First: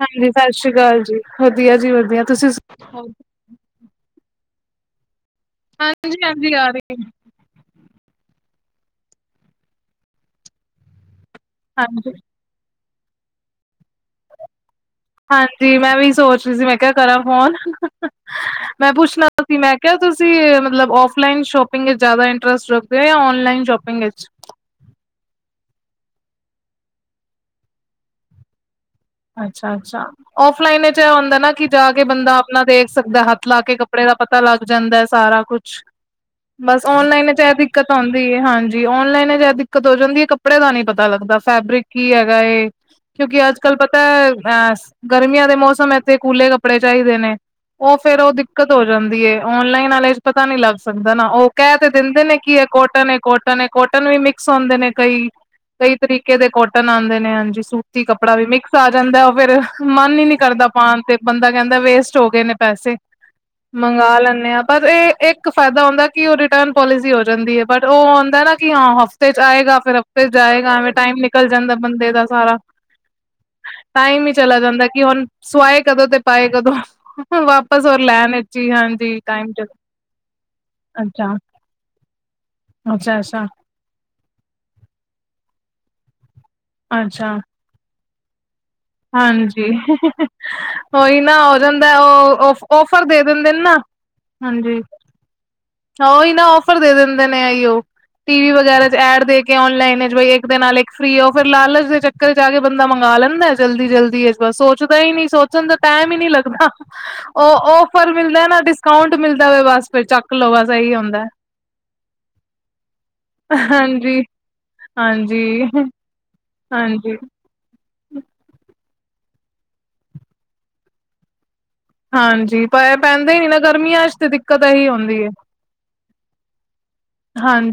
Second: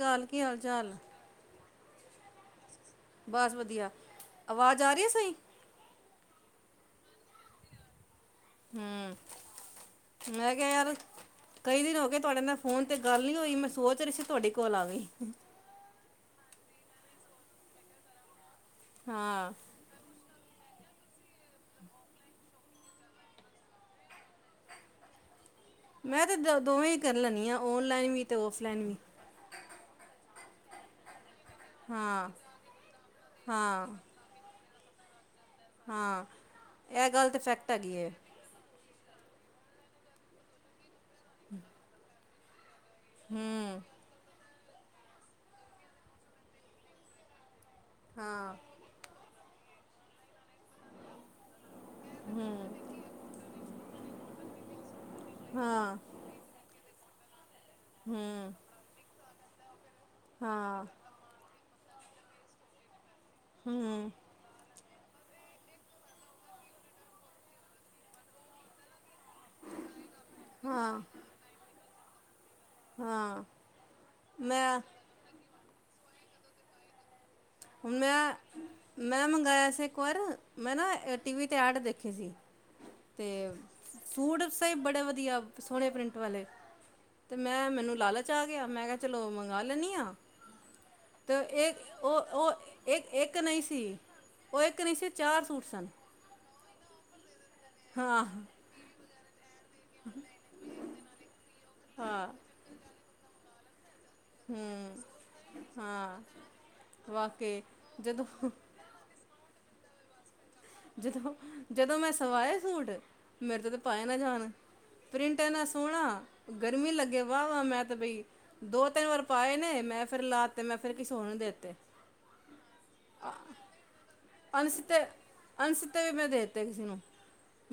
ਹਾਲ ਹਾਂਜੀ ਕੀ ਸਤਿ ਹਾਲ ਸ੍ਰੀ ਚਾਲ ਅਕਾਲ ਜੀ, ਵਧੀਆ ਜੀ ਵਧੀਆ, ਤੁਸੀਂ ਸੁਣਾਓ? ਬਸ ਵਧੀਆ, ਆਵਾਜ਼ ਆ ਰਹੀ ਹੈ ਸਹੀ? ਹਾਂਜੀ-ਹਾਂਜੀ ਆ ਰਈ ਐ ਹੂੰ, ਮੈਂ ਕਿਆ ਯਾਰ ਕਈ ਦਿਨ ਹੋ ਹਾਂਜੀ। ਗਏ ਤੁਆਡੇ ਨਾ ਫੋਨ ਤੇ ਗੱਲ ਨੀ ਹੋਈ ਮੈਂ ਸੋਚ ਰਈ ਸੀ ਤੁਆਡੀ ਕੋਲ ਆਵੇ ਹਾਂਜੀ ਮੈਂ ਵੀ ਸੋਚ ਰਈ ਸੀ ਮੈਂ ਕਿਆ ਕਰਾਂ ਫੋਨ, ਮੈਂ ਪੁੱਛਣਾ ਹਾਂ ਸੀ ਮੈਂ ਕਿਆ ਤੁਸੀਂ ਮਤਲਬ ਓਲਾਈਨ ਸ਼ੋਪਿੰਗ ਵਿਚ ਜਾਦਾ ਇੰਟਰਸਟ ਰੱਖਦੇ ਓ ਜਾਂ ਓਨਲਾਈਨ ਸ਼ੋਪਿੰਗ ਵਿਚ ਮੈਂ ਤੇ ਦੋ ਦੋਵੇਂ ਈ ਕਰ ਲੈਨੀ ਆਂ ਓਨਲਾਈਨ ਵੀ ਤੇ ਓਫਲਾਈਨ ਵੀ ਅੱਛਾ-ਅੱਛਾ। ਓਫਲਾਈਨ ਚ ਐ ਹੁੰਦਾ ਨਾ ਕਿ ਜਾ ਕੇ ਹਾਂ ਬੰਦਾ ਆਪਣਾ ਦੇਖ ਸਕਦਾ ਹੱਥ ਲਾ ਕੇ ਹਾਂ ਕੱਪੜੇ ਦਾ ਪਤਾ ਪਤਾ ਲੱਗ ਜਾਂਦਾ ਐ ਸਾਰਾ ਕੁਛ, ਹਾਂ ਬਸ ਇਹ ਗੱਲ ਓਨਲਾਈਨ ਤੇ ਚ ਫੈਕਟ ਦਿੱਕਤ ਹੈਗੀ ਹੈ ਔਂਦੀ ਐ ਹਾਂਜੀ ਓਨਲਾਈਨ ਚ ਐ ਦਿੱਕਤ ਹੋ ਜਾਂਦੀ ਐ ਕੱਪੜੇ ਦਾ ਨੀ ਪਤਾ ਲੱਗਦਾ ਫੈਬਰਿਕ ਕੀ ਹੈਗਾ ਏ ਕਿਓਕੇ ਅੱਜ ਹੂੰ ਬਸ ਗਰਮੀਆਂ ਦੇ ਮੌਸਮ ਏਥੇ ਕੂਲੇ ਕੱਪੜੇ ਚਾਈਦੇ ਨੇ ਓ ਫੇਰ ਓ ਹਾਂ ਦਿੱਕਤ ਹੋ ਰੈਂਦੀ ਏ ਔਨਲਾਈਨ ਆਲੇ ਪਤਾ ਨੀ ਲੱਫਜ ਸਕਦਾ ਨਾ ਓ ਕੈ ਤੇ ਦਿੰਦੇ ਨੇ ਕੀ ਏ ਕੋਟਨ ਏ ਕੋਟਨ ਏ, ਕੋਟਨ ਵੀ ਮਿਕਸ ਹੁੰਦੇ ਨੇ ਕਈ ਹਾਂ ਕੇ ਦੇ ਕੋਟਨ ਆਦੇ ਨੇ ਹਾਂਜੀ ਸੂਤੀ ਕੱਪੜਾ ਵੀ ਹੂੰ ਮਿਕਸ ਆ ਜਾਂਦਾ ਓ ਫੇਰ ਮਨ ਈ ਨੀ ਕਰਦਾ ਹਾਂ ਪਾਣ ਤੇ ਬੰਦਾ ਕੈਂਦਾ ਵੇਸਟ ਹੋ ਗਏ ਨੇ ਪੈਸੇ, ਹੂੰ ਮੰਗਾ ਲੈਂਨੇ ਆ ਪਰ ਏ ਇੱਕ ਫਾਇਦਾ ਹੁੰਦਾ ਕਿ ਓ ਰਿਟਰਨ ਪੋਲਸੀ ਹੋ ਜਾਂਦੀ ਐ ਬਟ ਓ ਔਂਦਾ ਐ ਨਾ ਕਿ ਹਾਂ ਹਫ ਫੇਰ ਆਏਗਾ ਫੇਰ ਜਾਏਗਾ ਐਵੇਂ ਹਾਂ ਟੈਮ ਨਿਕਲ ਜਾਂਦਾ ਬੰਦੇ ਦਾ ਸਾਰਾ ਹਾਂ ਟੈਮ ਈ ਚਲਾ ਮੈਂ ਜਾਂਦਾ ਕਿ ਹੁਣ, ਸਵਾਏ ਕਦੋਂ ਤੇ ਪਾਏ ਕਦੋਂ ਵਾਪਸ ਹੁਣ ਹੋਰ ਲੈਣ ਵਿੱਚ ਹੀ ਹਾਂਜੀ ਮੈਂ-ਮੈਂ ਟਾਈਮ ਚ ਮੰਗਾਏਆ ਸੀ ਨਾ ਇੱਕ ਵਾਰ, ਮੈਂ ਨਾ ਟੀ ਵੀ ਤੇ ਐਡ ਦੇਖੀ ਸੀ। ਤੇ ਅੱਛਾ-ਅੱਛਾ। ਸੂਟ ਸਈ ਬੜੇ ਵਦੀਆ, ਸੋਣੇ ਪ੍ਰਿੰਟ ਵਾਲੇ ਤੇ ਅੱਛਾ ਮੈਂ-ਮੈਨੂੰ ਲਾ-ਲਾ ਗਿਆ ਮੈਂ ਕਿਆ ਚਲੋ ਮੰਗਾ ਹਾਂਜੀ ਲੈਂਨੀ ਆਂ, ਉਹੀ ਤੇ ਨਾ ਹੋ ਏ ਜਾਂਦਾ ਓ-ਓ, ਉਹ ਔਫਰ ਦੇ ਇੱਕ-ਇੱਕ, ਦਿੰਦੇ ਨੇ ਨਈਂ ਨਾ ਸੀ, ਇੱਕ ਨਈਂ ਸੀ ਚਾਰ ਸੂਟ ਸਨ। ਤਾਂ ਓਈ ਨਾ ਔਫਰ ਦੇ ਦਿੰਦੇ ਨੇ ਐਈਓ, ਹਾਂ ਟੀ ਵੀ ਵਗੈਰਾ ਚ ਐਡ ਦੇ ਕੇ ਔਨਲਾਈਨ ਬ ਇੱਕ ਦੇ ਨਾਲ ਇੱਕ ਫ੍ਰਰੀ ਫੇਰ ਲਾਲਚ ਦੇ ਹਾਂ ਚੱਕਰ ਚ ਆ ਕੇ ਬੰਦਾ ਮੰਗਾ ਲੈਂਦਾ ਜਲਦੀ-ਜਲਦੀ ਬਸ ਸੋਚਦਾ ਹੂੰ ਈ ਨੀ ਸੋਚਣ ਦਾ ਟੈਮ ਈ ਹਾਂ ਨਈ ਲੱਗਦਾ, ਓ ਵਾਕਈ ਔਫਰ ਮਿਲਦਾ ਜਦੋਂ ਨਾ ਡਿਸ ਡਿਸਕਾਊਂਟ ਮਿਲਦਾ ਹੋਵੇ ਬਸ ਫਿਰ ਚੱਕ ਲੋ ਬਸ ਇਹੀ ਹੁੰਦਾ ਜਦੋਂ-ਜਦੋਂ ਮੈਂ ਸਵਾਏ ਸੂਟ ਮੇਰੇ ਤੋਂ ਤਾਂ ਪਾਏ ਨਾ ਹਾਂਜੀ ਜਾਣ ਪ੍ਰਿੰਟ ਹਾਂਜੀ ਏਨਾ ਸੋਣਾ ਗਰਮੀ ਹਾਂਜੀ ਲੱਗੇ ਵਾ ਵਾ ਮੈਂ ਤੇ ਬਈ ਦੋ ਤਿੰਨ ਵਾਰ ਪਾਏ ਨੇ ਮੈਂ ਫਿਰ ਲਾਤੇ ਮੈਂ ਫੇਰ ਕਿਸੇ ਹੋਰ ਨੂੰ ਦੇਤੇ ਹਾਂਜੀ ਪ ਪੈਂਦੇ ਈ ਨਈ ਨਾ ਗਰਮੀਆਂ ਚ ਤੇ ਦਿੱਕਤ ਇਹੀ ਹੁੰਦੀ ਹੈ ਅਣਸਿੱਤੇ-ਅਣਸਿੱਤੇ ਵੀ ਮੈਂ ਦੇ ਦੇਤੇ ਕਿਸੀ ਨੂੰ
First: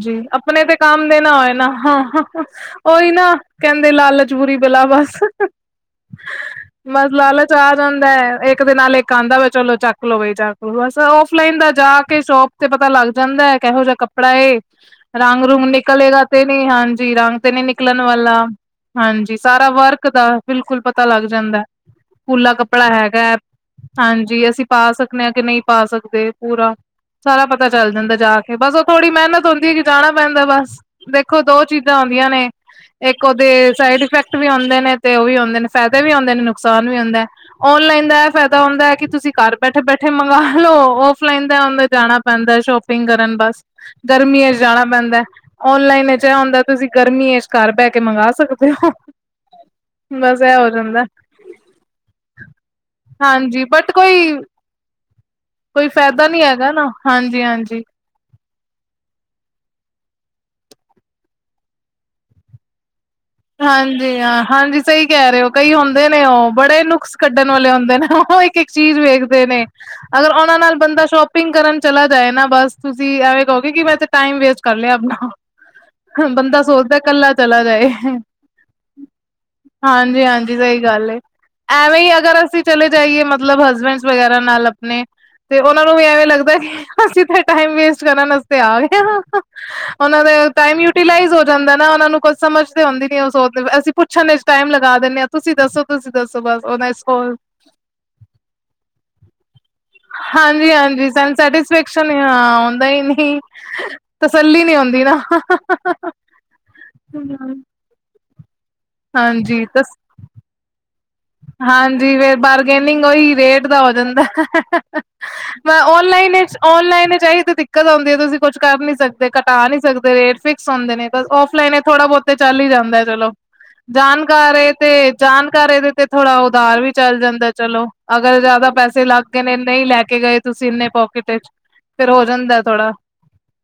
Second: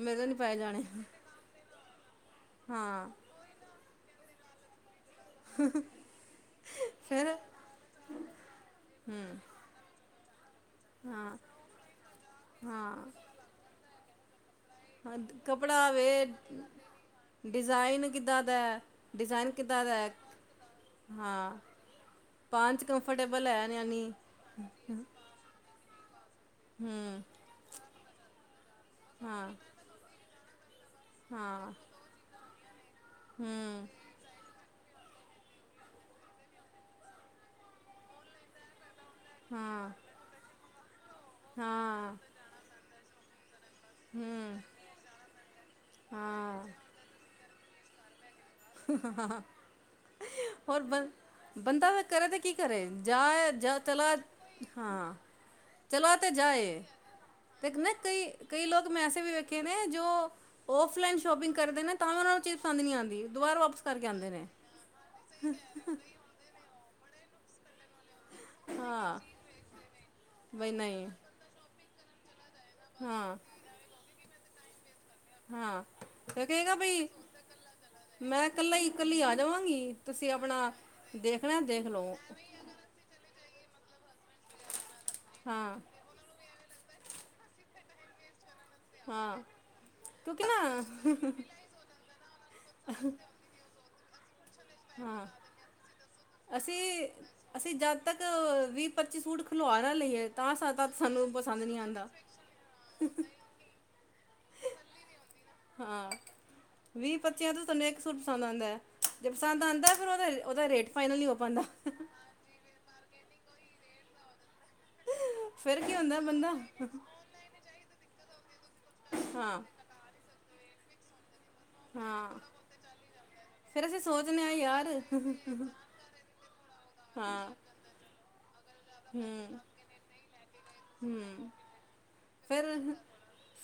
ਮੇਰੇ ਤੋਂ ਨਹੀਂ ਪਾਏ ਆਪਣੇ ਤੇ ਜਾਣੇ ਕੰਮ ਦੇ ਨਾ ਹੋਏ ਨਾ ਹਾਂ ਓਈ ਨਾ ਕੈਂਦੇ ਲਾਲਚ ਬੁਰੀ ਬਲਾ ਬਸ, ਬਸ ਫਿਰ ਲਾਲਚ ਆ ਜਾਂਦਾ ਇੱਕ ਦੇ ਨਾਲ ਇੱਕ ਆਂਦਾ ਹੂੰ ਵਾ ਚਲੋ ਚੱਕ ਲੋ ਬਈ ਚੱਕ ਲੋ ਬਸ ਹਾਂ ਔਫਲਾਈਨ ਦਾ ਜਾ ਕੇ ਸ਼ੋਪ ਤੇ ਪਤਾ ਹਾਂ ਲੱਗ ਜਾਂਦਾ ਐ ਕਿਹੋ ਜਾ ਕੱਪੜਾ ਏ ਹਾਂ, ਰੰਗ-ਰੂੰਗ ਕਪੜਾ ਨਿਕਲੇਗਾ ਵੇ ਤੇ ਨਈ ਹਾਂਜੀ ਰੰਗ ਤੇ ਨੀ ਨਿਕਲਣ ਡਿਜ਼ਾਈਨ ਵਾਲਾ ਕਿੱਦਾਂ ਦਾ ਹੈ ਹਾਂਜੀ ਡਿਜ਼ਾਈਨ ਸਾਰਾ ਕਿੱਦਾਂ ਵਰਕ ਹੈ ਦਾ ਬਿਲਕੁਲ ਪਤਾ ਲੱਗ ਹਾਂ ਜਾਂਦਾ ਖੁੱਲਾ ਪਾਂਚ ਕੱਪੜਾ ਹੈਗਾ ਐ ਕੰਫਰਟੇਬਲ ਹੈ ਯਾਨੀ ਹਾਂਜੀ ਅਸੀਂ ਪਾ ਸਕਨੇ ਆਂ ਕਿ ਨਈਂ ਪਾ ਸਕਦੇ ਪੂਰਾ ਹੂੰ ਸਾਰਾ, ਪਤਾ ਚੱਲ ਜਾਂਦਾ ਜਾ ਕੇ ਬਸ ਓ ਥੋੜੀ ਮੇਨਤ ਹਾਂ ਹੁੰਦੀ ਜਾਣਾ ਪੈਂਦਾ ਬਸ, ਦੇਖੋ ਦੋ ਹਾਂ ਚੀਜ਼ਾਂ ਹੁੰਦੀਆਂ ਨੇ ਇੱਕ ਓਦੇ ਹੂੰ ਸਾਈਡ ਇਫੈਕਟ ਵੀ ਹੁੰਦੇ ਨੇ। ਤੇ ਓ ਵੀ ਹੁੰਦੇ ਨੇ ਫੈਦੇ ਵੀ ਹੁੰਦੇ ਨੇ ਨੁਕਸਾਨ ਵੀ ਹੁੰਦਾ ਐ ਔਨਲਾਈਨ ਦਾ ਏ ਫਾਇਦਾ ਹੁੰਦਾ ਐ ਕਿ ਤੁਸੀਂ ਘਰ ਬੈਠੇ ਹਾਂ -ਬੈਠੇ ਮੰਗਵਾ ਲਓ, ਔਫਲਾਈਨ ਤੇ ਆ ਹਾਂ ਜਾਣਾ ਪੈਂਦਾ ਸ਼ੋਪਿੰਗ ਕਰਨ ਬਸ ਗਰਮੀਆਂ ਚ ਹੂੰ ਜਾਣਾ ਪੈਂਦਾ, ਔਨਲਾਈਨ ਜਿ ਹੁੰਦਾ ਹਾਂ ਤੁਸੀਂ ਗਰਮੀਆਂ ਚ ਘਰ ਬਹਿ ਕੇ ਮੰਗਵਾ ਸਕਦੇ ਹੋ [unintelligible] ਬਸ ਐ ਹੋ ਹੋਰ ਜਾਂਦਾ। ਬੰ ਬੰਦਾ ਫੇਰ ਕਰੇ ਤੇ ਕੀ ਕਰੇ ਜਾ ਹਾਂਜੀ ਜਾ ਬਟ ਚਲਾ ਕੋਈ ਹਾਂ ਕੋਈ ਚਲੋ ਆਹ ਫਾਇਦਾ ਤੇ ਨੀ ਜਾਏ ਹੈਗਾ ਨਾ ਹਾਂਜੀ ਤੇ ਹਾਂਜੀ ਨਾ ਕਈ- ਕਈ ਲੋਕ ਮੈਂ ਐਸੇ ਵੀ ਵੇਖੇ ਨੇ ਜੋ ਓਫਲਾਈਨ ਸ਼ੋਪਿੰਗ ਕਰਦੇ ਨੇ ਤਾਂ ਵੀ ਉਹਨਾ ਨੂੰ ਚੀਜ਼ ਪਸੰਦ ਨਹੀਂ ਆਂਦੀ। ਹਾਂਜੀ ਹਾਂ, ਹਾਂਜੀ ਸਹੀ ਕਹਿ ਰਹੇ ਹੋ, ਕਈ ਹੁੰਦੇ ਨੇ ਉਹ ਬੜੇ ਨੁਕਸ ਕੱਢਣ ਵਾਲੇ ਹੁੰਦੇ ਨੇ ਉਹ। ਉਹ ਇੱਕ -ਇੱਕ ਚੀਜ਼ ਹਾਂ ਵੇਖਦੇ ਨੇ, ਅਗਰ ਉਹਨਾਂ ਬਈ ਨਾਲ ਬੰਦਾ ਨਹੀਂ ਸ਼ੋਪਿੰਗ ਕਰਨ ਚਲਾ ਜਾਏ ਨਾ ਬਸ ਤੁਸੀਂ ਹਾਂ ਐਵੇਂ ਕਹੋਗੇ, ਕਿ ਮੈਂ ਤੇ ਟਾਈਮ ਵੇਸਟ ਕਰ ਲਿਆ ਆਪਣਾ। ਹਾਂ ਤੇ ਬੰਦਾ ਕਹੇਗਾ ਸੋਚਦਾ ਬਈ ਕੱਲਾ ਚਲਾ ਜਾਏ। ਮੈਂ ਕੱਲਾ ਈ ਹਾਂਜੀ -ਹਾਂਜੀ ਸਹੀ ਗੱਲ ਏ, ਦੇਖਣਾ ਦੇਖ ਐਵੇਂ ਲਓ ਹੀ ਅਗਰ ਅਸੀਂ ਚਲੇ ਜਾਈਏ, ਮਤਲਬ ਹਸਬੈਂਡ ਵਗੈਰਾ ਨਾਲ ਆਪਣੇ ਤੇ ਹਾਂ ਉਹਨਾਂ ਨੂੰ ਵੀ ਐਵੇਂ ਲੱਗਦਾ ਕਿ ਅਸੀਂ ਤੇ ਟਾਈਮ ਵੇਸਟ ਕਰਨ ਵਾਸਤੇ ਆ ਗਏ। ਹਾਂ ਉਹਨਾਂ ਦੇ ਕਿਉਂਕਿ ਟਾਈਮ ਯੂਟੀਲਾਈਜ਼ ਨਾ ਹੋ ਜਾਂਦਾ ਨਾ, ਉਹ ਨੂੰ ਕੁਛ ਸਮਝ ਤੇ ਆਉਂਦੀ ਨੀ ਉਹ ਅਸੀਂ ਪੁੱਛਣ ਚ ਟਾਈਮ ਲਗਾ ਦਿੰਦੇ ਹਾਂ ਆਂ, ਤੁਸੀਂ ਦੱਸੋ -ਤੁਸੀਂ ਦੱਸੋ ਬਸ ਉਹਨਾ ਅਸੀਂ ਅਸੀਂ ਜਦ ਤੱਕ ਵੀਹ ਪੱਚੀ ਸੂਟ ਖ਼ੁਲਵਾ ਹਾਂਜੀ -ਹਾਂਜੀ ਸਾਨੂੰ ਆਉਂਦਾ ਸੈਟਿਸਫੈਕਸ਼ਨ ਹਾਂ ਆਉਂਦਾ ਈ ਨਹੀਂ। ਤਸੱਲੀ ਨਹੀਂ ਹੁੰਦੀ ਨਾ। ਹਾਂ ਵੀਹ ਪੱਚੀਆਂ ਤੋਂ ਤਹਾਨੂੰ ਇੱਕ ਸੂਟ ਪਸੰਦ ਆਉਂਦਾ। ਜੇ ਪਸੰਦ ਹਾਂਜੀ, ਆਂਦਾ ਫਿਰਦਾ ਉਹਦਾ ਰੇਟ ਫਾਈਨਲ ਨਹੀਂ ਹੋ ਪਾਉਂਦਾ ਹਾਂਜੀ ਫੇ ਬਾਰਗੇਨਿੰਗ ਹੋਈ ਰੇਟ ਦਾ ਹੋ ਜਾਂਦਾ। ਮੈਂ ਫਿਰ ਕੀ ਹੁੰਦਾ ਔਨਲਾਈਨ ਬੰਦਾ ਵਿਚ ਔਨਲਾਈਨ ਵਿਚ ਅਇਓ ਤੇ ਦਿਕਤ ਤ ਆਉਂਦੀ ਹੈ, ਤੁਸੀਂ ਕੁੱਛ ਕਰ ਨੀ ਸਕਦੇ, ਹਾਂ ਘਟਾ ਨਹੀਂ ਸਕਦੇ, ਰੇਟ ਫਿਕਸ ਹੁੰਦੇ ਨੇ, ਬ ਔਫਲਾਈਨ ਥੋੜਾ ਬਹੁਤ ਹਾਂ ਚੱਲ ਹੀ ਜਾਂਦਾ ਹੈ ਚਲੋ। ਫਿਰ ਅਸੀਂ ਸੋਚਦੇ ਹਾਂ ਜਾਣਕਾਰੇ ਯਾਰ ਤੇ ਜਾਣਕਾਰੇ ਦੇ ਤੇ ਥੋੜਾ ਉਦਾਰ ਵੀ ਚੱਲ ਹਾਂ ਜਾਂਦਾ ਚਲੋ, ਅਗਰ ਜ਼ਿਆਦਾ ਪੈਸੇ ਲੱਗ ਗਏ ਨੇ, ਹਮ ਨਹੀਂ ਲੈ ਕੇ ਗਏ ਤੁਸੀਂ ਇੰਨੇ ਪੋਕਿਟ ਹਮ ਵਿਚ। ਫੇਰ ਹੋ ਜਾਂਦਾ ਥੋੜਾ।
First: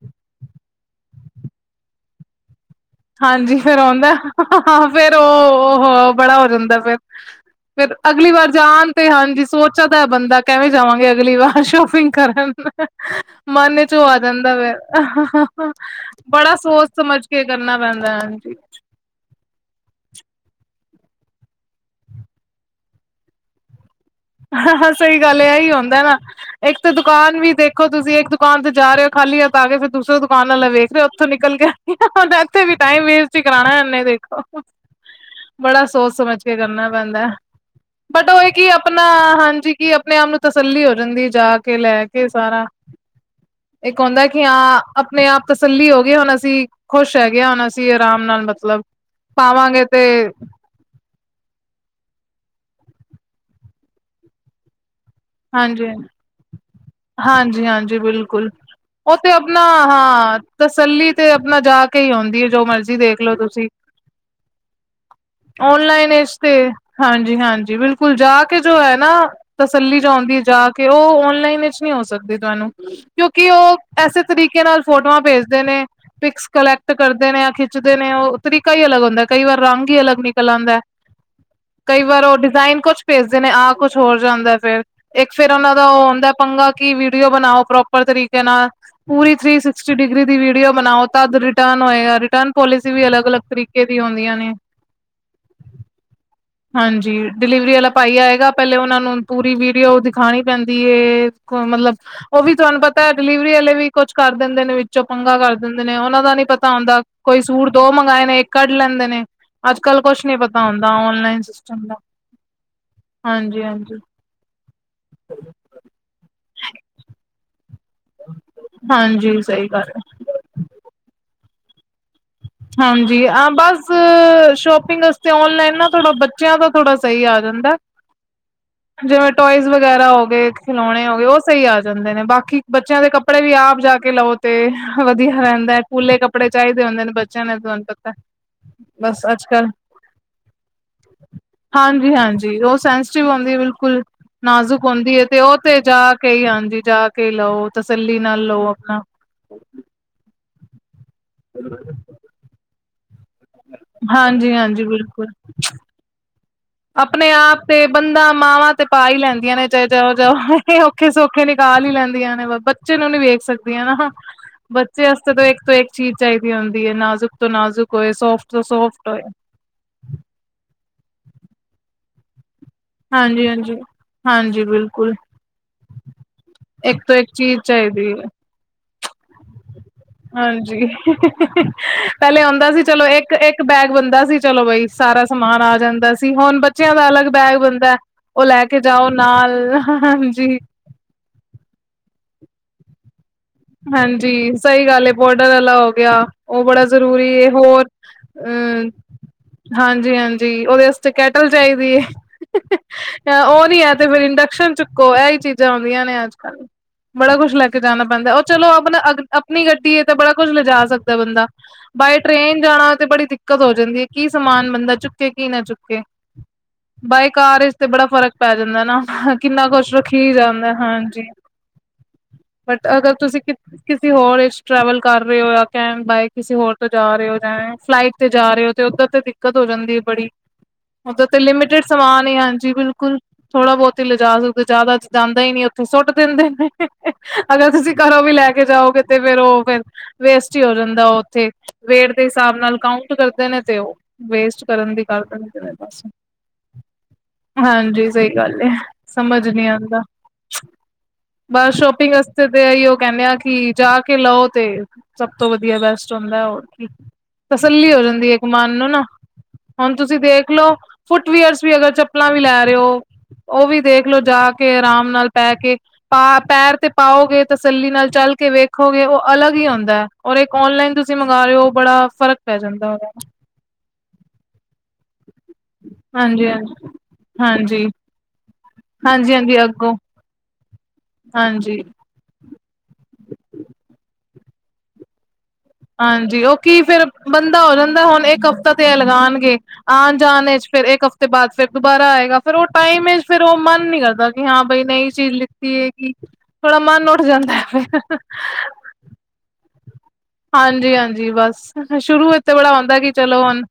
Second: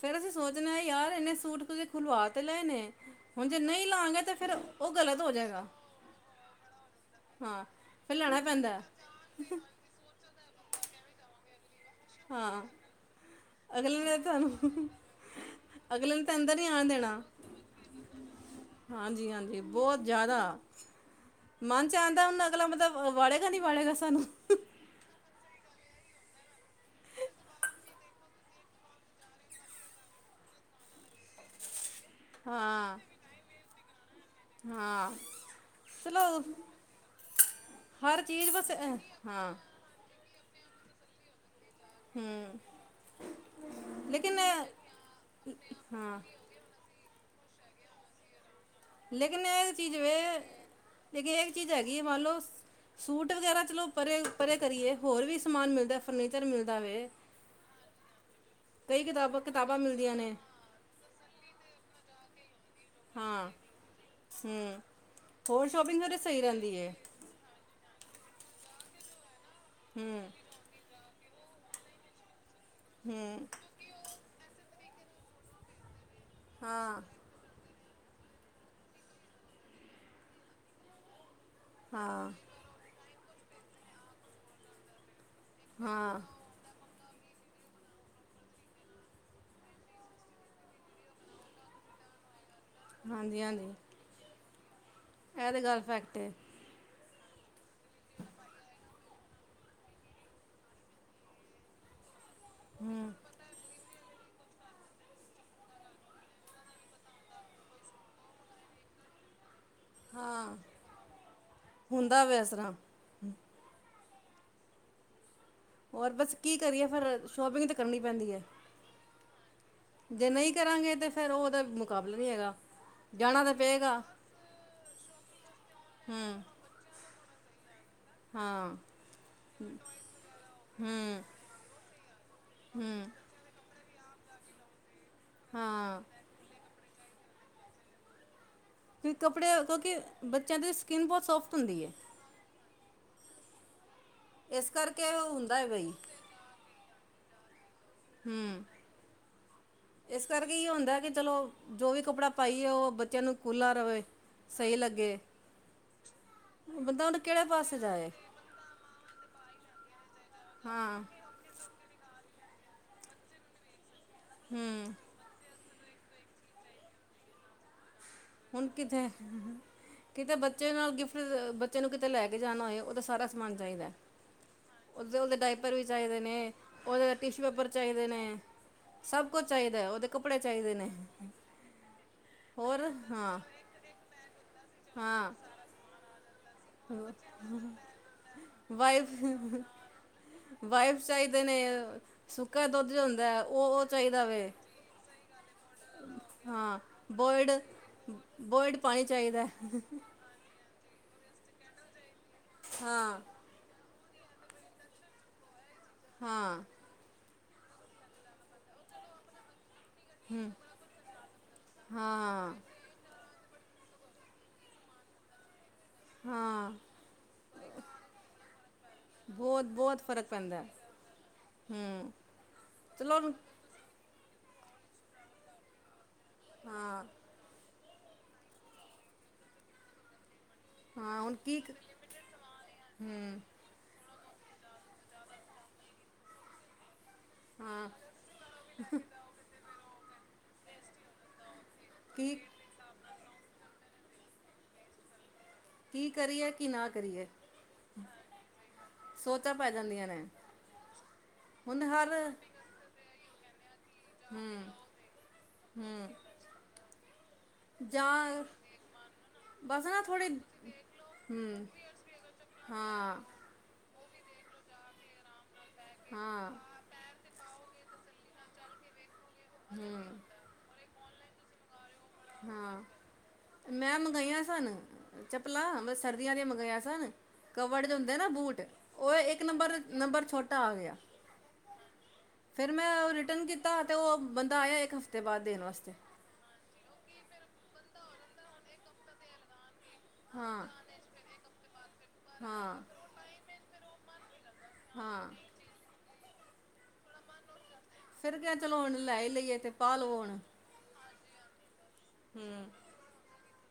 ਫੇਰ, ਅਸੀਂ ਸੋਚਣਾ ਯਾਰ ਇਨੇ ਸੂਟ ਤੁਸੀਂ ਖੁਲਵਾ ਤੇ ਲਏ ਨੇ। ਹੁਣ ਹਾਂਜੀ, ਜੇ ਫੇਰ ਨਹੀਂ ਆਉਂਦਾ ਲਾਂਗੇ ਤਾਂ ਫਿਰ ਹ ਉਹ ਫੇਰ ਗਲਤ ਹੋ ਜਾਏਗਾ ਉਹ-ਓਹ ਬੜਾ ਹੋ ਜਾਂਦਾ ਫੇਰ। ਹਾਂ ਫਿਰ ਅਗਲੀ ਲੈਣਾ ਵਾਰ ਪੈਂਦਾ ਜਾਣ ਤੇ ਹਾਂਜੀ ਸੋਚ ਸੋਚ ਦਾ ਬੰਦਾ ਕਿਵੇਂ ਜਾਵਾਂਗੇ ਅਗਲੀ ਵਾਰ ਸ਼ੋਪਿੰਗ ਕਰਨ, ਹਾਂ ਮਨ ਚ ਅਗਲੇ ਉਹ ਆ ਨੇ ਜਾਂਦਾ ਤੁਹਾਨੂੰ ਫੇਰ। ਅਗਲੇ ਨੇ ਤਾਂ ਅੰਦਰ ਬੜਾ ਨਹੀਂ ਆਉਣ ਸੋਚ ਦੇਣਾ ਸਮਝ ਕੇ ਕਰਨਾ ਪੈਂਦਾ ਹੈ। ਹਾਂਜੀ- ਹਾਂਜੀ ਬਹੁਤ ਜ਼ਿਆਦਾ। ਮਨ ਚ ਆਉਂਦਾ, ਉਹ ਅਗਲਾ ਬੰਦਾ ਵਾੜੇਗਾ ਨੀ ਵਾੜੇਗਾ ਸਾਨੂੰ। ਹਾਂ ਸਹੀ ਗੱਲ ਏ, ਆਹੀ ਆਉਂਦਾ ਨਾ। ਇੱਕ ਤਾਂ ਦੁਕਾਨ ਵੀ ਦੇਖੋ ਤੁਸੀਂ, ਇੱਕ ਦੁਕਾਨ ਤੇ ਜਾ ਰਹੇ ਹੋ, ਖਾਲੀ ਹੱਥ ਆ ਕੇ ਫਿਰ ਦੂਸਰੇ ਦੁਕਾਨ ਵਾਲਾ ਵੇਖ ਰਹੇ ਹੋ, ਉੱਥੋਂ ਨਿਕਲ ਕੇ ਤਾਂ ਇੱਥੇ ਵੀ ਹਾਂ ਟਾਈਮ ਵੇਸਟ ਹੀ ਕਰਾਉਣਾ ਇਨੇ ਦੇਖੋ। ਹਾਂ ਬੜਾ ਸੋਚ ਚਲੋ ਸਮਝ ਕੇ ਕਰਨਾ ਪੈਂਦਾ, ਹਰ ਬਟ ਉਹ ਚੀਜ਼ ਇਹ ਕੀ ਬਸ ਅ, ਆਪਣਾ ਹਾਂ ਹਾਂਜੀ, ਕਿ ਆਪਣੇ ਆਪ ਨੂੰ ਤਸੱਲੀ ਹੋ ਜਾਂਦੀ, ਜਾ ਕੇ ਲੈ ਕੇ ਹੂੰ ਸਾਰਾ। ਇਹ ਹੁੰਦਾ ਲੇਕਿਨ ਕਿ ਹਾਂ ਆਪਣੇ ਆਪ ਤਸੱਲੀ ਹੋ ਗਏ ਹਾਂ ਹੁਣ ਅਸੀਂ ਖੁਸ਼ ਹੈਗੇਆ, ਹੁਣ ਅਸੀਂ ਆਰਾਮ ਨਾਲ ਮਤਲਬ ਲੇਕਿਨ ਇਹ ਪਾਵਾਂਗੇ ਚੀਜ਼ ਤੇ ਵੇ ਲੇਕਿਨ ਇਹ ਇੱਕ ਚੀਜ਼ ਹੈਗੀ ਹੈ ਮੰਨ ਲਓ ਸੂਟ ਵਗੈਰਾ ਚਲੋ ਪਰੇ-ਪਰੇ ਕਰੀਏ ਹੋਰ ਵੀ ਸਮਾਨ ਹਾਂਜੀ ਮਿਲਦਾ ਫਰਨੀਚਰ ਮਿਲਦਾ ਵੇ, ਹਾਂਜੀ ਹਾਂਜੀ ਬਿਲਕੁਲ ਕਈ ਉਹ ਤੇ ਆਪਣਾ ਕਿਤਾਬਾਂ-ਕਿਤਾਬਾਂ ਮਿਲਦੀਆਂ ਨੇ ਹਾਂ ਤਸੱਲੀ ਤੇ ਆਪਣਾ ਜਾ, ਕੇ ਹੀ ਆਉਂਦੀ ਏ, ਜੋ ਮਰਜ਼ੀ ਜੀ ਦੇਖਲੋ ਹਾਂ ਤੁਸੀਂ ਹੂੰ ਹੋਰ ਸ਼ੋਪਿੰਗ ਓਨਲਾਈਨ ਫਿਰ ਇਸ ਸਹੀ ਤੇ, ਰਹਿੰਦੀ ਹੈ ਹਾਂਜੀ ਜੀ ਹਾਂਜੀ ਬਿਲਕੁਲ ਜਾ ਕੇ, ਜੋ ਹੈ ਨਾ ਤਸੱਲੀ ਜੋ, ਹੂੰ ਆਉਂਦੀ ਹੈ ਜਾ ਕੇ ਉਹ ਓਨਲਾਈਨ ਵਿਚ। ਨਹੀਂ ਹੋ ਸਕਦੀ ਤੁਹਾਨੂੰ ਹੂੰ ਕਿਉਂਕਿ ਉਹ ਐੇ, ਤਰੀਕੇ ਨਾਲ ਫੋਟੋਆਂ ਭੇਜਦੇ ਨੇ, ਪਿਕਸ ਕਲੈਕਟ ਹਾਂ ਕਰਦੇ ਨੇ ਖਿੱਚਦੇ ਨੇ, ਉਹ ਤਰੀਕਾ ਹੀ ਅਲਗ ਹੁੰਦਾ। ਕਈ ਵਾਰ ਰੰਗ ਹੀ ਅਲਗ ਨਿਕਲ ਆਉਂਦਾ! ਕਈ ਵਾਰ ਹਾਂ ਉਹ ਡਿਜ਼ਾਇਨ ਕੁਛ ਭੇਜਦੇ ਨੇ, ਆਹ ਕੁਛ ਹੋਰ ਜਾਂਦਾ ਫਿਰ, ਇੱਕ ਫਿਰ ਉਹਨਾ ਦਾ ਉਹ ਹਾਂ ਹੁੰਦਾ। ਪੰਗਾ ਕਿ ਵੀਡੀਓ ਬਣਾਓ ਪ੍ਰੋਪਰ ਤਰੀਕੇ ਨਾਲ ਪੂਰੀ ਥ੍ਰਰੀ ਸਸਟੀ ਡਿਗਰੀ ਦੀ, ਵੀਡੀਓ ਬਣਾਓ ਤਦ ਰਿਟਰਨ ਹੋਏਗਾ ਰਿਟਰਨ ਪੋਲਿਸੀ ਵੀ ਅਲੱਗ-ਅਲੱਗ ਹਾਂਜੀ ਹਾਂਜੀ ਤਰੀਕੇ ਦੀ ਆਉਂਦੀਆਂ ਨੇ, ਇਹ ਤੇ, ਗੱਲ ਫੈਕਟ ਏ, ਹਾਂਜੀ ਡਿਲੀਵਰੀ ਵਾਲਾ ਭਾਈ ਆਏਗਾ। ਪਹਿਲੇ ਉਹਨਾਂ ਨੂੰ ਪੂਰੀ ਵੀਡੀਓ ਦਿਖਾਉਣੀ ਪੈਂਦੀ ਕੋ ਮਤਲਬ ਉਹ ਵੀ ਤੁਹਾਨੂੰ ਪਤਾ ਹੈ। ਹੂੰ ਡਿਲੀਵਰੀ ਵਾਲੇ ਵੀ ਕੁਛ ਕਰ ਦਿੰਦੇ ਨੇ, ਵਿੱਚੋਂ ਪੰਗਾ ਕਰ ਦਿੰਦੇ! ਨੇ ਉਹਨਾਂ ਦਾ ਨੀ ਪਤਾ ਪਤਾ ਹੁੰਦਾ ਕੋਈ ਸੂਟ ਦੋ, ਮੰਗਵਾਏ ਨੇ, ਇੱਕ ਕੱਢ ਲੈਂਦੇ ਨੇ ਅੱਜ-ਕੱਲ ਕੁਛ ਨੀ ਹਾਂ ਪਤਾ ਹੁੰਦਾ ਔਨਲਾਈਨ ਹੁੰਦਾ ਵੇ ਇਸ ਤਰ੍ਹਾਂ ਹਾਂਜੀ-ਹਾਂਜੀ ਹੋਰ ਬਸ ਕੀ ਕਰੀਏ, ਫਿਰ ਸ਼ੋਪਿੰਗ ਤਾਂ ਕਰਨੀ ਪੈਂਦੀ ਹੈ। ਹਾਂਜੀ ਸਹੀ ਗੱਲ ਹੈ ਜੇ ਨਹੀਂ ਕਰਾਂਗੇ ਤਾਂ, ਫਿਰ ਉਹਦਾ ਮੁਕਾਬਲਾ ਨਹੀਂ ਹੈਗਾ। ਹਾਂਜੀ ਜਾਣਾ ਤਾਂ ਬਸ ਪਏਗਾ ਸ਼ੋਪਿੰਗ ਵਾਸਤੇ ਓਲਾਈਨ ਨਾ ਤੁਹਡਾ ਬੱਚਿਆਂ ਦਾ ਥੋੜ੍ਹਾ ਸਹੀ ਆ ਜਾਂਦਾ। ਹਾਂ ਜਿਵੇਂ ਟੋਇਜ਼ ਵਗੈਰਾ ਹੋ ਗਏ। ਖਿਲੋਣੇ ਹੋ ਹੂੰ, ਗਏ ਉਹ ਸਹੀ ਆ ਜਾਂਦੇ ਨੇ ਬਾਕੀ ਬੱਚਿਆਂ ਦੇ ਹੂੰ, ਕੱਪੜੇ, ਕੱਪੜੇ ਵੀ ਆਪ ਜਾ, ਕੇ ਲਓ ਤੇ ਵਧੀਆ ਰਹਿੰਦਾ। ਹਾਂ। ਕੂਲੇ ਕੱਪੜੇ ਚਾਹੀਦੇ ਹੁੰਦੇ ਨੇ ਬੱਚ ਤੁਹਾਨੂੰ ਕਿਵੇਂ ਪਤਾ ਕਿ ਬਸ ਕੱਪੜੇ ਅੱਜ-ਕਲ ਕਿਉਂਕਿ ਬੱਚਿਆਂ ਦੀ ਸਕਿੰਨ ਬਹੁਤ ਸੋਫਟ ਹੁੰਦੀ ਹੈ। ਹਾਂਜੀ-ਹਾਂਜੀ ਉਹ ਸੈਂ ਆਉਦੀ ਬਿਲਕੁਲ ਇਸ ਨਾਜ਼ੁਕ ਕਰਕੇ ਹੁੰਦੀ ਹੈ ਤੇ ਉਹ ਹੁੰਦਾ ਤੇ ਬਈ ਜਾ, ਕੇ ਕਈ ਜਾ ਕੇ ਲਓ ਤਸੱਲੀ ਨਾਲ ਹੂੰ। ਲਓ ਆਪਣਾ ਇਸ ਕਰਕੇ ਇਹ ਹੁੰਦਾ ਹੈ। ਕਿ ਚਲੋ ਜੋ, ਵੀ ਕੱਪੜਾ ਪਾਈਏ ਉਹ ਬੱਚਿਆਂ ਨੂੰ ਖੁੱਲਾ ਰਵੇ ਸਹੀ ਹਾਂਜੀ-ਹਾਂਜੀ ਲੱਗੇ ਬਿਲਕੁਲ ਬੰਦਾ ਹੁਣ ਆਪਣੇ ਕਿਹੜੇ ਆਪ ਤੇ, ਪਾਸੇ ਜਾਏ ਬੰਦਾ ਮਾਵਾਂ ਤੇ ਪਾ, ਹੀ ਲੈਂਦੀਆਂ ਨੇ ਚਾਹੇ ਜਾਓ, ਜਾਓ ਇਹ ਹਾਂ ਔਖੇ-ਸੌਖੇ ਪੱਖੇ ਨਿਕਾਲ ਹੀ ਲੈਂਦੀਆਂ ਨੇ, ਬੱਚੇ ਨੂੰ ਨੀ ਵੇਖ ਸਕਦੀਆਂ। ਹੂੰ ਬੱਚੇ ਇੱਕ ਤੋਂ ਇੱਕ ਚੀਜ਼ ਚਾਹੀਦੀ ਹੁੰਦੀ ਹੈ। ਨਾਜ਼ੁਕ ਤੋਂ ਨਾਜ਼ੁਕ ਹੋਏ ਸੋਫਟ ਤੋਂ ਹੁਣ ਸੋਫਟ ਕਿਥੇ ਹੋਏ ਕਿਤੇ ਬੱਚੇ ਨਾਲ ਗਿਫਟ ਬੱਚੇ ਨੂੰ ਕਿਤੇ ਲੈ, ਕੇ ਜਾਣਾ ਹੋਏ ਉਹ ਤਾਂ ਸਾਰਾ ਹਾਂਜੀ ਸਮਾਨ ਹਾਂਜੀ ਚਾਹੀਦਾ। ਹਾਂਜੀ ਬਿਲਕੁਲ ਉਹਦੇ-ਉਹਦੇ ਡਾਇਪਰ ਵੀ, ਚਾਹੀਦੇ ਨੇ ਇੱਕ ਉਹਦੇ ਤੋਂ ਇੱਕ ਟਿਸ਼ੂ ਚੀਜ਼ ਪੇਪਰ ਚਾਹੀਦੇ ਚਾਹੀਦੀ ਹੈ ਨੇ ਸਭ ਕੁਛ ਚਾਹੀਦਾ। ਉਹਦੇ ਕੱਪੜੇ ਚਾਹੀਦੇ ਹਾਂਜੀ ਨੇ ਪਹਿਲੇ ਆਉਂਦਾ ਹੋਰ ਸੀ ਚਲੋ ਹਾਂ ਇੱਕ ਇੱਕ ਬੈਗ ਬੰਦਾ ਸੀ ਚਲੋ, ਬਾਈ ਸਾਰਾ ਹਾਂ ਸਮਾਨ ਆ ਜਾਂਦਾ ਸੀ। ਹੁਣ ਬੱਚਿਆਂ ਦਾ ਅਲੱਗ ਬੈਗ ਬੰ ਉਹ ਲੈ, ਕੇ ਜਾਓ ਨਾਲ ਵਾਈਫ ਹਾਂਜੀ ਵਾਈਫ ਚਾਹੀਦੇ ਨੇ ਸੁੱਕਾ ਦੁੱਧ ਹੁੰਦਾ ਉਹ ਉਹ ਚਾਹੀਦਾ ਵੇ ਹਾਂਜੀ ਸਹੀ ਗੱਲ ਹੈ। ਬੋਡਰ ਵਾਲਾ ਹੋ ਗਿਆ ਉਹ ਹਾਂ ਬੜਾ ਜ਼ਰੂਰੀ ਬੋਇਡ ਹੋਰ ਬੋਇਡ ਅ ਪਾਣੀ ਚਾਹੀਦਾ ਹੈ। ਹਾਂਜੀ-ਹਾਂਜੀ ਉਹਦੇ ਕੈਟਲ ਚਾਹੀਦੀ ਹੈ ਹਾਂ ਉਹ ਨੀ ਹੈ, ਤੇ ਫੇਰ ਇੰਡਕਸ਼ਨ ਚੁੱਕੋ ਇਹੀ ਚੀਜ਼ ਜਾਉਂਦੀਆਂ ਨੇ ਹਾਂ ਅੱਜ-ਕੱਲ੍ਹ ਬੜਾ ਕੁੱਛ ਲੈ, ਕੇ ਜਾਣਾ ਪੈਂਦਾ ਚਲੋ ਆਪਣਾ ਅ ਆਪਣੀ ਗੱਡੀ ਐ ਤਾਂ ਬੜਾ ਕੁਛ ਲਿਜਾ ਸਕਦਾ ਬੰਦਾ ਬਾਏ ਹਾਂ ਟ੍ਰਰੇਨ ਜਾਣਾ ਤੇ ਬੜੀ ਦਿੱਕਤ ਹੋ ਜਾਂਦੀ ਐ ਕੀ ਸਮਾਨ ਬੰਦਾ ਚੁੱਕੇ ਕੀ ਨਾ ਚੁੱਕੇ। ਹਾਂ। ਬਾਈ ਕਾਰ ਵਿੱਚ ਤੇ ਬੜਾ ਫਰਕ ਪੈ ਜਾਂਦਾ ਨਾ ਬਹੁਤ ਕਿੰਨਾ ਕੁਛ ਬਹੁਤ ਫਰਕ ਰੱਖੀ ਪੈਂਦਾ ਜਾਂਦਾ ਹੈ। ਹਾਂਜੀ। ਹੂੰ, ਬਟ ਅਗਰ ਚਲੋ ਹੁਣ ਤੁਸੀਂ ਕਿਸੇ ਹੋਰ ਵਿੱਚ ਟ੍ਰੈਵਲ ਕਰ ਰੇ ਓ ਜਾਂ ਕੈਣ ਬਾਏ ਕਿਸੇ ਹੋਰ ਤੋਂ ਹਾਂ ਜਾ ਰੇ ਓ। ਫਲਾਈਟ ਤੇ ਜਾ ਰੇ ਓ ਉੱਧਰ ਤੇ ਦਿੱਕਤ ਹੋ ਜਾਂਦੀ ਐ ਬੜੀ। ਹਾਂ ਓਦੇ ਹੁਣ ਤੇ ਕੀ ਕ- ਲਿਮਟਿਡ ਸਮਾਨ ਈ ਹਾਂਜੀ ਬਿਲਕੁਲ ਹੂੰ ਥੋੜਾ ਬੋਤ ਈ ਲਿਜਾ ਜ਼ਿਆਦਾ ਜਾਂਦਾ ਈ ਨੀ ਉੱਥੇ ਸੁੱਟ ਦਿੰਦੇ ਨੇ ਅਗਰ ਹਾਂ ਤੁਸੀਂ ਘਰੋਂ ਵੀ ਲੈ ਕੇ ਜਾਓਗੇ ਤੇ। ਫੇਰ ਓ ਫਿਰ ਵੇਸਟ ਈ ਹੋ ਜਾਂਦਾ ਉੱਥੇ ਵੇਟ ਦੇ ਕੀ ਹਿਸਾਬ ਨਾਲ ਕਾ ਊਂਟ ਕਰਦੇ ਨੇ ਤੇ ਓ ਵੇਸਟ ਕਰਨ ਦੀ ਗੱਲ ਕਰਦੇ ਨੇ। ਬਸ ਕੀ ਕਰੀਏ ਕੀ ਨਾ ਕਰੀਏ। ਹਾਂਜੀ, ਸਹੀ ਗੱਲ ਐ ਸਮਝ ਸੋਚਾਂ ਨੀ ਪੈ ਆਂਦਾ। ਜਾਂਦੀਆਂ ਨੇ ਬੱਸ ਹੁਣ ਸ਼ੋਪਿੰਗ ਹਰ ਵਾਸਤੇ ਤੇ ਇਈਓ। ਕਹਿੰਦੇ ਆ ਕਿ ਜਾ ਕੇ ਲੋ ਤੇ ਹਮ ਸਭ ਤੋਂ ਵਧੀਆ ਬੈਸਟ ਹਮ ਹੁੰਦਾ ਹੋਰ ਕੀ। ਤਸੱਲੀ ਹੋ ਜਾਂਦੀ ਐ ਇੱਕ ਜਾਂ ਮਨ ਨੂੰ ਨਾ ਬਸ ਹੁਣ ਨਾ ਤੁਸੀਂ ਥੋੜ੍ਹੇ ਦੇਖ ਲੋ ਫੁੱਟਵੀਅਰਸ ਹਮ ਵੀ ਅਗਰ ਚੱਪਲਾਂ ਵੀ ਲੈ ਰੇ ਓ। ਹਾਂ ਓ ਵੀ ਦੇਖਲੋ ਜਾ ਕੇ ਆਰਾਮ ਨਾਲ ਪੈ ਕੇ ਪਾ ਹਾਂ ਪੈਰ ਤੇ ਪਾਓਗੇ ਤਾਂ ਤਸੱਲੀ ਨਾਲ ਚੱਲ ਕੇ ਵੇਖੋਗੇ ਉਹ ਅਲੱਗ ਹੀ ਹੁੰਦਾ ਹਮ ਔਰ ਇੱਕ ਔਨਲਾਈਨ ਤੁਸੀਂ ਮੰਗਾ ਰੇ ਓ ਬੜਾ ਫ਼ਰਕ ਪੈ ਹਾਂ, ਜਾਂਦਾ ਉਹਦਾ ਮੈਂ ਮੰਗਾਈਆਂ ਸਨ। ਚੱਪਲਾਂ ਮੈ ਸਰਦੀਆਂ ਦੀ ਹਾਂਜੀ ਹਾਂਜੀ ਮੰਗਾਈਆਂ ਸਨ। ਹਾਂਜੀ ਕਵਰਡ ਦੇ ਹੁੰਦੇ ਨਾ ਬੂਟ ਓ ਹਾਂਜੀ ਇੱਕ ਹਾਂਜੀ ਨੰਬਰ ਅੱਗੋਂ ਨੰਬਰ ਛੋਟਾ ਆ ਗਿਆ। ਹਾਂਜੀ। ਫਿਰ ਮੈਂ ਓ ਰਿਟਰਨ ਕੀਤਾ ਤੇ ਓ ਬੰਦਾ ਆਇਆ ਇੱਕ ਹਫ਼ਤੇ ਬਾਅਦ ਦੇਣ ਵਾਸਤੇ। ਹਾਂਜੀ, ਓ ਕੀ ਫੇਰ ਬੰਦਾ ਹੋ ਜਾਂਦਾ ਹੁਣ ਇੱਕ ਹਫ਼ਤਾ ਤੇ ਐ ਲਗਾਣਗੇ। ਆਣ ਜਾਣ ਵਿੱਚ ਹਾਂ ਫੇਰ ਇੱਕ ਹਫ਼ਤੇ ਬਾਅਦ ਫਿਰ ਦੁਬਾਰਾ ਆਏਗਾ ਫੇਰ ਉਹ ਹਾਂ ਟਾਈਮ ਵਿੱਚ ਫਿਰ ਓ ਮਨ ਨੀ ਕਰਦਾ। ਹਾਂ, ਬਈ ਨਈ ਹਾਂ ਚੀਜ਼ ਲਿੱਤੀ ਹੈਗੀ ਥੋੜਾ ਮਨ ਉੱਠ ਜਾਂਦਾ ਫੇਰ। ਫਿਰਦੇ ਆ ਚਲੋ ਹੁਨ ਲੈ ਈ ਲਈਏ ਤੇ ਪਾ ਲੋ ਹੁਨ। ਹਾਂਜੀ ਹਾਂਜੀ, ਬਸ ਸ਼ੁਰੂ ਹੋਏ ਤੇ ਹੂੰ ਬੜਾ ਹੁੰਦਾ ਕਿ ਚਲੋ ਹੁਨ।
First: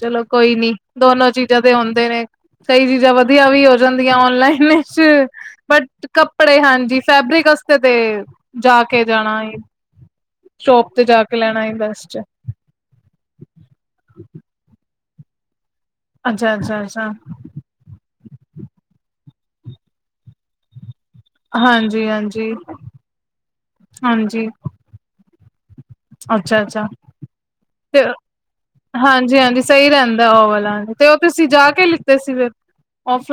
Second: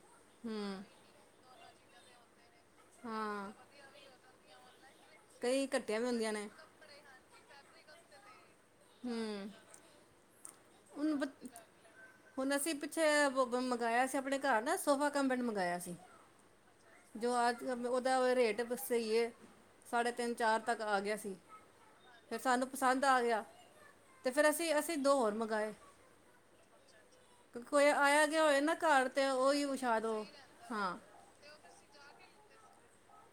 ਚਲੋ ਕੋਈ ਨੀ ਹੂੰ ਦੋਨੋ ਚੀਜ਼ਾਂ ਦੇ ਹੁੰਦੇ ਨੇ ਕਈ ਚੀਜ਼ਾਂ ਵਧੀਆ ਹਾਂ ਵੀ ਹੋ ਜਾਂਦੀਆਂ ਔਨਲਾਈਨ। ਕਈ ਘੱਟੀਆਂ ਵੀ ਬਟ ਹੁੰਦੀਆਂ ਨੇ ਕੱਪੜੇ ਹਾਂਜੀ ਫੈਬਰਿਕ ਵਸਤੇ ਤੇ ਜਾ ਕੇ ਜਾਣਾ। ਹੂੰ ਸ਼ੌਪ ਤੇ ਜਾ ਕੇ ਲੈਣਾ ਈ ਬੇਸਟ ਏ। ਹੁਣ ਅਸੀਂ ਛੇ ਵੋ ਬ ਮੰਗਾਇਆ ਸੀ ਅਪਣੇ ਘਰ ਨਾ, ਸੋਫਾ ਕਮ ਬੈਡ ਮੰਗਾਇਆ ਸੀ। ਅੱਛਾ, ਅੱਛਾ, ਅੱਛਾ। ਗਮ ਓਦਾ ਰੇਟ ਫਿਰ ਸਈ ਐ, ਸਾਢੇ ਤਿੰਨ-ਚਾਰ ਤੱਕ ਆ ਗਿਆ ਸੀ। ਹਾਂਜੀ ਫੇਰ ਹਾਂਜੀ ਸਾਨੂੰ ਪਸੰਦ ਆ ਗਿਆ, ਤੇ ਫੇਰ ਅਸੀਂ ਅਸੀਂ ਦੋ ਹੋਰ ਮੰਗਾਏ। ਅੱਛਾ, ਅੱਛਾ। ਫੇਰ ਆਇਆ ਗਿਆ ਹੋਏ ਨਾ ਘਰ ਤੇ ਹਾਂਜੀ, ਹਾਂਜੀ ਉਹੀ ਸਈ ਵਿਛਾ ਦੋ ਰੈਂਦੈ ਓ ਵਾਲਾ ਹਾਂ ਤੇ ਓ ਤੁਸੀਂ ਜਾ ਕੇ ਲਿੱਤੇ ਸੀ ਫੇਰ।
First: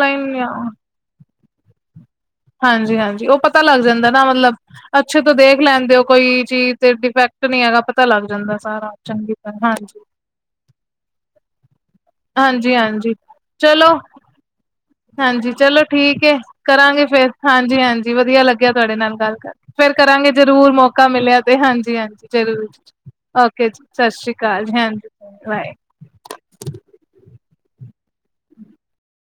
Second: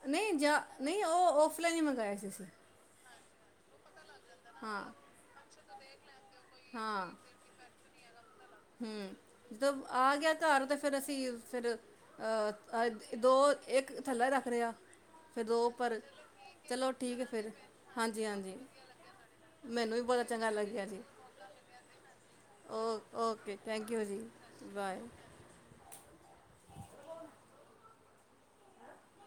ਨਈ ਜਾ ਨਈ ਓ ਔਫਲਾਈਨ ਈ ਮੰਗਾਏ ਸੀ ਅਸੀਂ। ਹਾਂਜੀ, ਹਾਂਜੀ ਓ ਪਤਾ ਲੱਗ ਜਾਂਦੈ ਨਾ ਮਤਲਬ, ਹਾਂ ਅੱਛੇ ਤੋਂ ਦੇਖ ਲੈਂਦੇ ਓ ਕੋਈ ਚੀਜ ਤੇ ਹਾਂ ਡਿਫੈਕਟ ਨੀ ਹੈਗਾ ਪਤਾ ਲੱਗ ਜਾਂਦਾ। ਸਾਰਾ ਹੂੰ, ਚੰਗੀ ਤਰ੍ਹਾਂ ਜਦ ਹਾਂਜੀ। ਆ ਗਿਆ ਘਰ ਤੇ ਫੇਰ ਅਸੀਂ ਫੇਰ ਅ ਹਾਂਜੀ-ਹਾਂਜੀ ਅ ਦੋ, ਇੱਕ ਚਲੋ ਥੱਲੇ ਰੱਖ ਰੇ ਆ। ਹਾਂਜੀ, ਚਲੋ ਠੀਕ ਐ, ਕਰਾਂਗੇ ਫੇਰ ਹਾਂਜੀ, ਹਾਂਜੀ ਵਦੀਆ ਲੱਗੇ ਆ ਤੁਹਾਡੇ ਨਾਲ ਗੱਲ ਕਰ ਫਿਰ ਮੈਨੂੰ ਵੀ ਬਹੁਤ ਕਰਾਂਗੇ ਚੰਗਾ ਜਰੂਰ ਲੱਗਿਆ ਜੀ ਮੌਕਾ ਮਿਲਿਆ ਤੇ ਹਾਂਜੀ, ਹਾਂਜੀ। ਜਰੂਰ ਜੀ ਓ ਓਕੇ ਜੀ, ਥੈਂਕ ਯੂ ਸਤਿ ਸ੍ਰੀ ਅਕਾਲ, ਬਾਏ ਹਾਂਜੀ, ਬਾਏ।